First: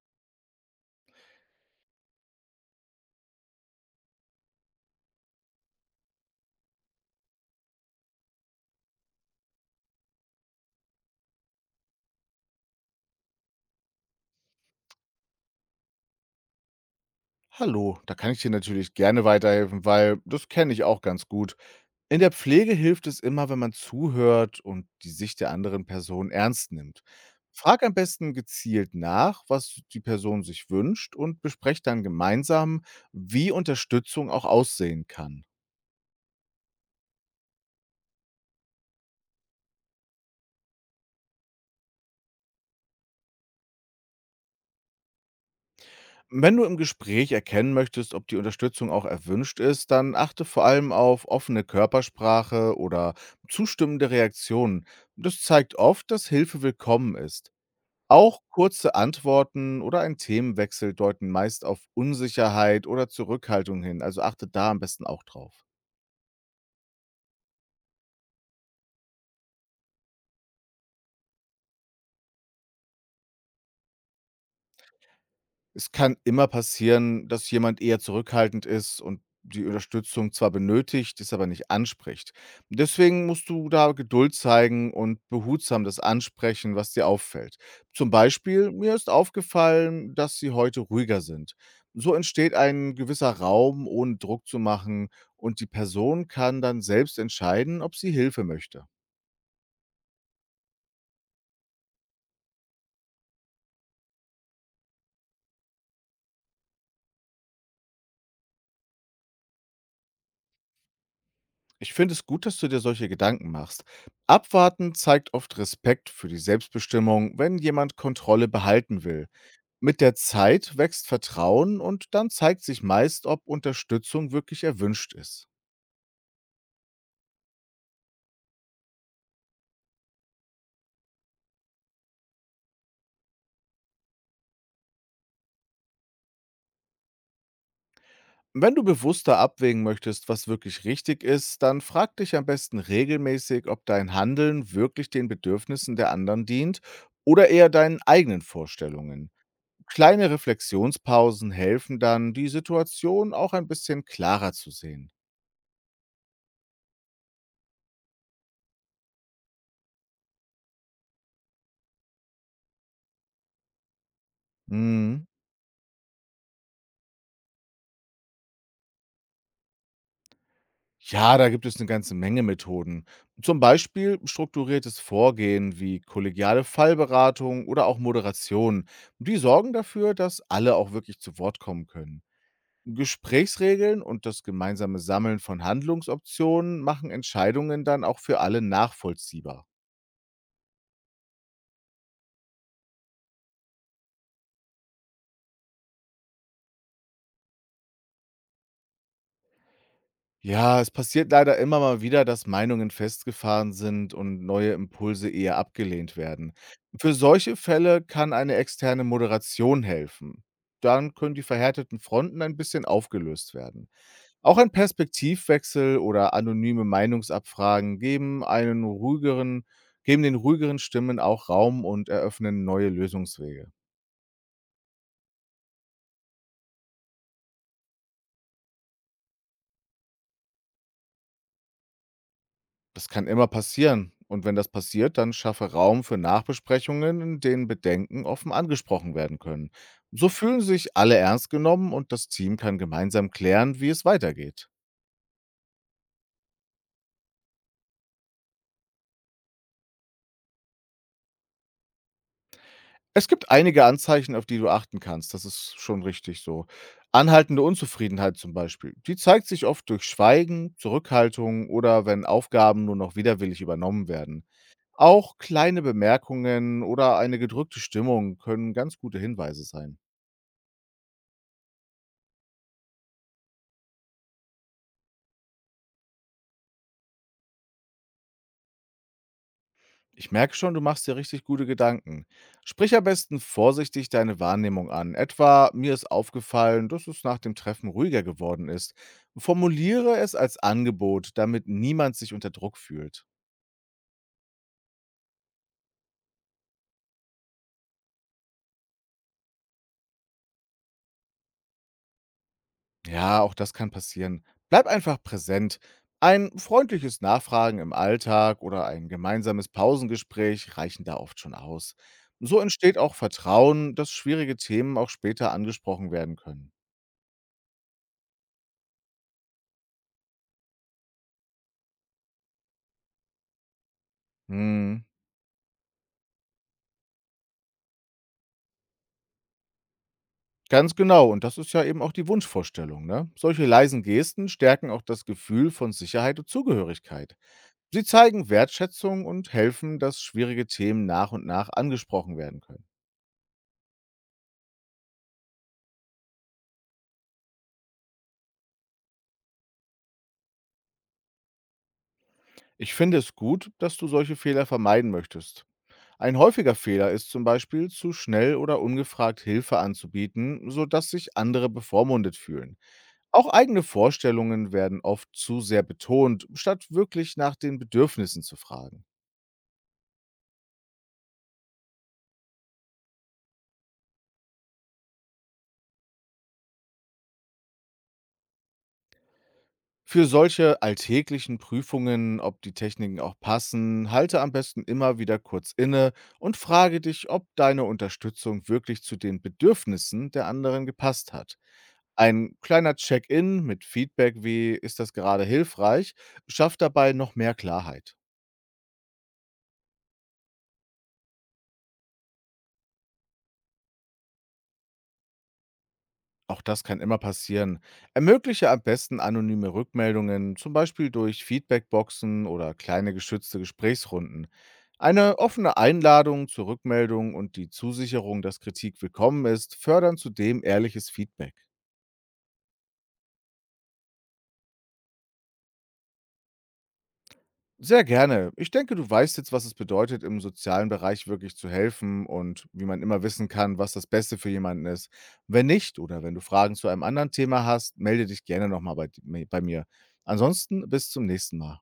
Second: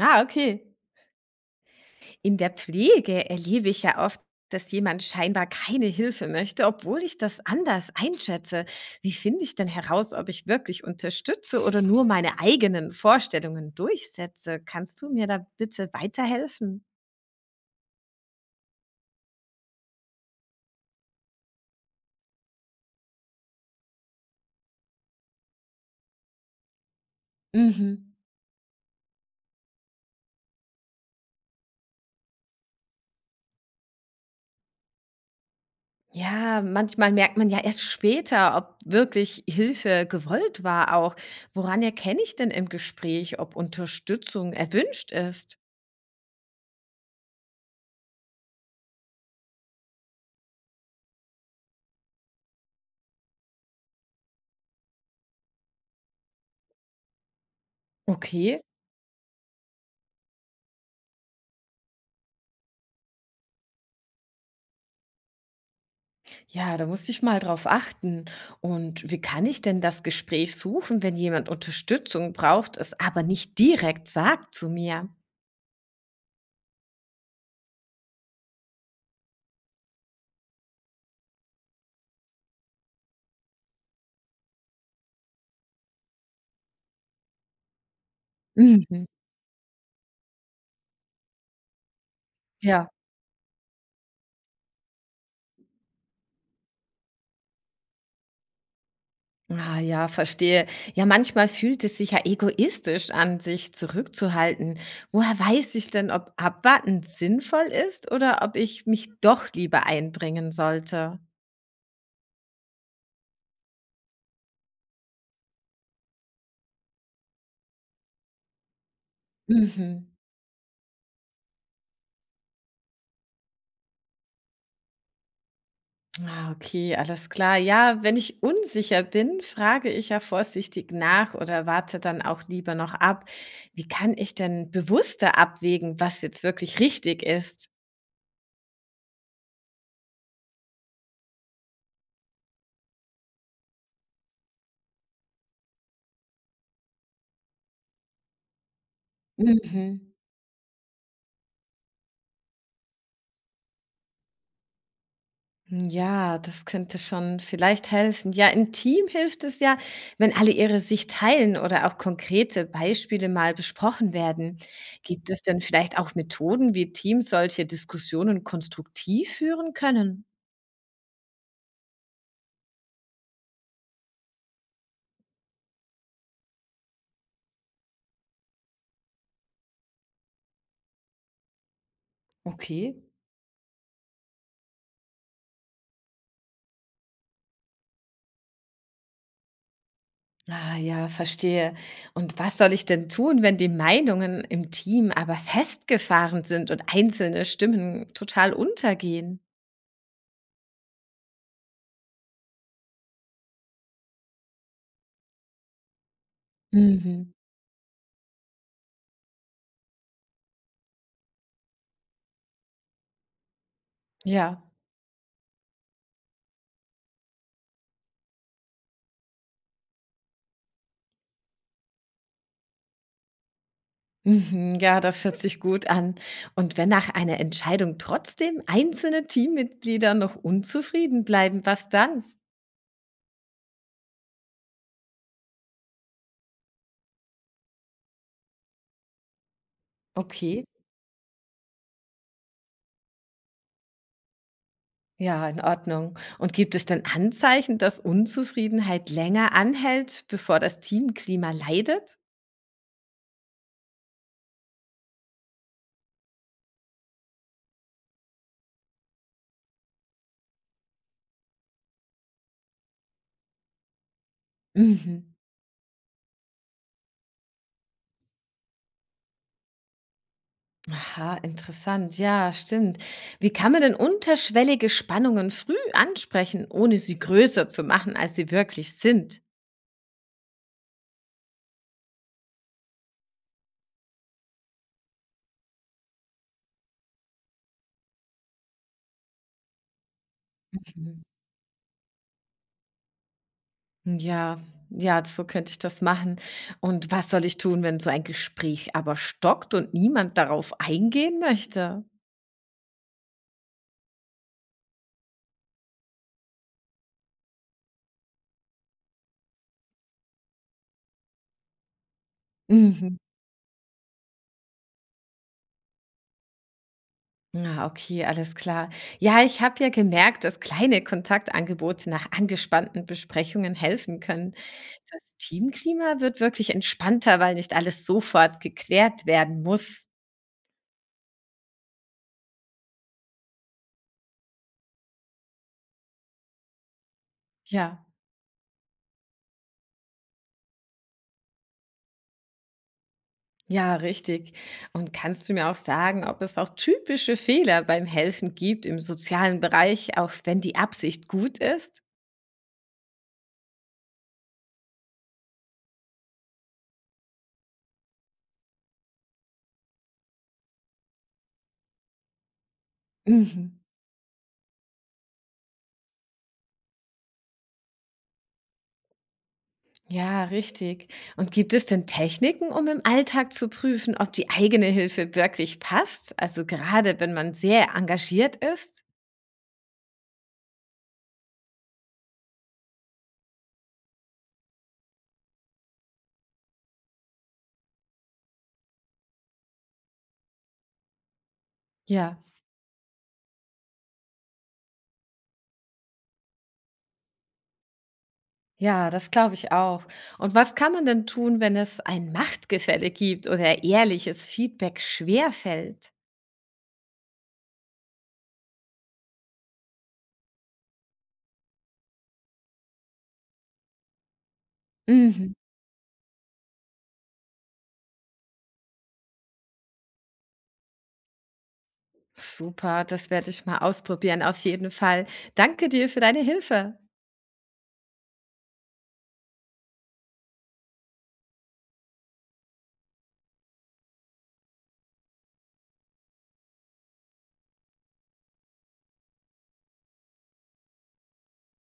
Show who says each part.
Speaker 1: Ah, okay. In der Pflege erlebe ich ja oft, dass jemand scheinbar keine Hilfe möchte, obwohl ich das anders einschätze. Wie finde ich denn heraus, ob ich wirklich unterstütze oder nur meine eigenen Vorstellungen durchsetze? Kannst du mir da bitte weiterhelfen?
Speaker 2: Hallo, da kann ich dir natürlich gerne weiterhelfen, weil das kenne ich auch ganz gut. In der Pflege hilft es immer, wenn man zuhört und die Sicht der anderen Person ernst nimmt. Frag am
Speaker 1: Mhm.
Speaker 2: besten gezielt nach, was die Person sich wünscht und besprecht dann gemeinsam, wie Unterstützung auch aussehen kann.
Speaker 1: Ja, manchmal merkt man ja erst später, ob wirklich Hilfe gewollt war auch. Woran erkenne ich denn im Gespräch, ob Unterstützung erwünscht ist?
Speaker 2: Wenn du im Gespräch erkennen möchtest, ob die Unterstützung auch erwünscht ist, dann achte vor allem auf offene Körpersprache oder zustimmende Reaktionen. Das zeigt oft, dass Hilfe willkommen ist. Auch
Speaker 1: Okay.
Speaker 2: kurze Antworten oder ein Themenwechsel deuten meist auf Unsicherheit oder Zurückhaltung hin. Also achtet da am besten auch drauf.
Speaker 1: Ja, da muss ich mal drauf achten. Und wie kann ich denn das Gespräch suchen, wenn jemand Unterstützung braucht, es aber nicht direkt sagt zu mir?
Speaker 2: Es kann immer passieren, dass jemand eher zurückhaltend ist und die Unterstützung zwar benötigt, es aber nicht anspricht. Deswegen musst du da Geduld zeigen und behutsam das ansprechen, was dir auffällt. Zum Beispiel, mir
Speaker 1: Mhm.
Speaker 2: ist aufgefallen, dass sie heute ruhiger sind. So entsteht
Speaker 1: Ja.
Speaker 2: ein gewisser Raum, ohne Druck zu machen, und die Person kann dann selbst entscheiden, ob sie Hilfe möchte.
Speaker 1: Ah ja, verstehe. Ja, manchmal fühlt es sich ja egoistisch an, sich zurückzuhalten. Woher weiß ich denn, ob abwarten sinnvoll ist oder ob ich mich doch lieber einbringen sollte?
Speaker 2: Ich finde es gut, dass du dir solche Gedanken machst. Abwarten zeigt oft Respekt für die Selbstbestimmung, wenn jemand Kontrolle behalten will. Mit
Speaker 1: Mhm.
Speaker 2: der Zeit wächst Vertrauen und dann zeigt sich meist, ob Unterstützung wirklich erwünscht ist.
Speaker 1: Ah, okay, alles klar. Ja, wenn ich unsicher bin, frage ich ja vorsichtig nach oder warte dann auch lieber noch ab. Wie kann ich denn bewusster abwägen, was jetzt wirklich richtig ist?
Speaker 2: Wenn du bewusster abwägen möchtest, was wirklich richtig ist, dann frag dich am besten regelmäßig, ob dein Handeln wirklich den Bedürfnissen der anderen dient oder eher deinen eigenen Vorstellungen.
Speaker 1: Mhm.
Speaker 2: Kleine Reflexionspausen helfen dann, die Situation auch ein bisschen klarer zu sehen.
Speaker 1: Ja, das könnte schon vielleicht helfen. Ja, im Team hilft es ja, wenn alle ihre Sicht teilen oder auch konkrete Beispiele mal besprochen werden.
Speaker 2: Mhm.
Speaker 1: Gibt es denn vielleicht auch Methoden, wie Teams solche Diskussionen konstruktiv führen können?
Speaker 2: Ja, da gibt es eine ganze Menge Methoden. Zum Beispiel strukturiertes Vorgehen wie kollegiale Fallberatung oder auch Moderation. Die sorgen dafür, dass alle auch wirklich zu Wort kommen können.
Speaker 1: Okay.
Speaker 2: Gesprächsregeln und das gemeinsame Sammeln von Handlungsoptionen machen Entscheidungen dann auch für alle nachvollziehbar.
Speaker 1: Ah ja, verstehe. Und was soll ich denn tun, wenn die Meinungen im Team aber festgefahren sind und einzelne Stimmen total untergehen?
Speaker 2: Ja, es passiert leider immer mal wieder, dass Meinungen festgefahren sind und neue Impulse eher abgelehnt werden. Für
Speaker 1: Mhm.
Speaker 2: solche Fälle kann eine externe Moderation helfen. Dann können die verhärteten Fronten ein bisschen aufgelöst werden. Auch
Speaker 1: Ja.
Speaker 2: ein Perspektivwechsel oder anonyme Meinungsabfragen geben einen ruhigeren, geben den ruhigeren Stimmen auch Raum und eröffnen neue Lösungswege.
Speaker 1: Mhm, ja, das hört sich gut an. Und wenn nach einer Entscheidung trotzdem einzelne Teammitglieder noch unzufrieden bleiben, was dann?
Speaker 2: Das kann immer passieren. Und wenn das passiert, dann schaffe Raum für Nachbesprechungen, in denen Bedenken offen angesprochen werden können. So fühlen
Speaker 1: Okay,
Speaker 2: sich alle ernst genommen und das Team kann gemeinsam klären, wie es weitergeht.
Speaker 1: ja, in Ordnung. Und gibt es denn Anzeichen, dass Unzufriedenheit länger anhält, bevor das Teamklima leidet?
Speaker 2: Es gibt einige Anzeichen, auf die du achten kannst. Das ist schon richtig so. Anhaltende Unzufriedenheit zum Beispiel. Die zeigt sich oft durch Schweigen, Zurückhaltung oder wenn Aufgaben nur noch widerwillig übernommen werden.
Speaker 1: Mhm.
Speaker 2: Auch kleine Bemerkungen oder eine gedrückte Stimmung können ganz gute Hinweise sein.
Speaker 1: Aha, interessant. Ja, stimmt. Wie kann man denn unterschwellige Spannungen früh ansprechen, ohne sie größer zu machen, als sie wirklich sind?
Speaker 2: Ich merke schon, du machst dir richtig gute Gedanken. Sprich am besten vorsichtig deine Wahrnehmung an. Etwa, mir ist aufgefallen, dass es nach dem Treffen ruhiger geworden ist. Formuliere es als
Speaker 1: Mhm.
Speaker 2: Angebot, damit niemand sich unter Druck fühlt.
Speaker 1: Ja, ja, so könnte ich das machen. Und was soll ich tun, wenn so ein Gespräch aber stockt und niemand darauf eingehen möchte?
Speaker 2: Ja, auch das kann passieren. Bleib einfach präsent. Ein freundliches Nachfragen im Alltag oder ein gemeinsames Pausengespräch reichen da oft schon aus. So entsteht auch
Speaker 1: Mhm.
Speaker 2: Vertrauen, dass schwierige Themen auch später angesprochen werden können.
Speaker 1: Ah, okay, alles klar. Ja, ich habe ja gemerkt, dass kleine Kontaktangebote nach angespannten Besprechungen helfen können.
Speaker 2: Hm.
Speaker 1: Das Teamklima wird wirklich entspannter, weil nicht alles sofort geklärt werden muss.
Speaker 2: Ganz genau, und das ist ja eben auch die Wunschvorstellung. Ne? Solche leisen Gesten stärken auch das Gefühl von Sicherheit und Zugehörigkeit.
Speaker 1: Ja,
Speaker 2: Sie zeigen Wertschätzung und helfen, dass schwierige Themen nach und nach angesprochen werden können.
Speaker 1: ja, richtig. Und kannst du mir auch sagen, ob es auch typische Fehler beim Helfen gibt im sozialen Bereich, auch wenn die Absicht gut ist?
Speaker 2: Ich finde es gut, dass du solche Fehler vermeiden möchtest. Ein häufiger Fehler ist zum Beispiel, zu schnell oder ungefragt Hilfe anzubieten, sodass sich andere bevormundet fühlen. Auch
Speaker 1: Mhm.
Speaker 2: eigene Vorstellungen werden oft zu sehr betont, statt wirklich nach den Bedürfnissen zu fragen.
Speaker 1: Ja, richtig. Und gibt es denn Techniken, um im Alltag zu prüfen, ob die eigene Hilfe wirklich passt? Also gerade wenn man sehr engagiert ist?
Speaker 2: Für solche alltäglichen Prüfungen, ob die Techniken auch passen, halte am besten immer wieder kurz inne und frage dich, ob deine Unterstützung wirklich zu den Bedürfnissen der anderen gepasst hat.
Speaker 1: Ja,
Speaker 2: Ein kleiner Check-in mit Feedback, wie ist das gerade hilfreich, schafft dabei noch mehr Klarheit.
Speaker 1: ja, das glaube ich auch. Und was kann man denn tun, wenn es ein Machtgefälle gibt oder ehrliches Feedback schwerfällt?
Speaker 2: Auch das kann immer passieren. Ermögliche am besten anonyme Rückmeldungen, zum Beispiel durch Feedbackboxen oder kleine geschützte Gesprächsrunden. Eine
Speaker 1: Mhm.
Speaker 2: offene Einladung zur Rückmeldung und die Zusicherung, dass Kritik willkommen ist, fördern zudem ehrliches Feedback.
Speaker 1: Super, das werde ich mal ausprobieren, auf jeden Fall. Danke dir für deine Hilfe.
Speaker 2: Sehr gerne. Ich denke, du weißt jetzt, was es bedeutet, im sozialen Bereich wirklich zu helfen und wie man immer wissen kann, was das Beste für jemanden ist. Wenn nicht oder wenn du Fragen zu einem anderen Thema hast, melde dich gerne nochmal bei mir. Ansonsten bis zum nächsten Mal.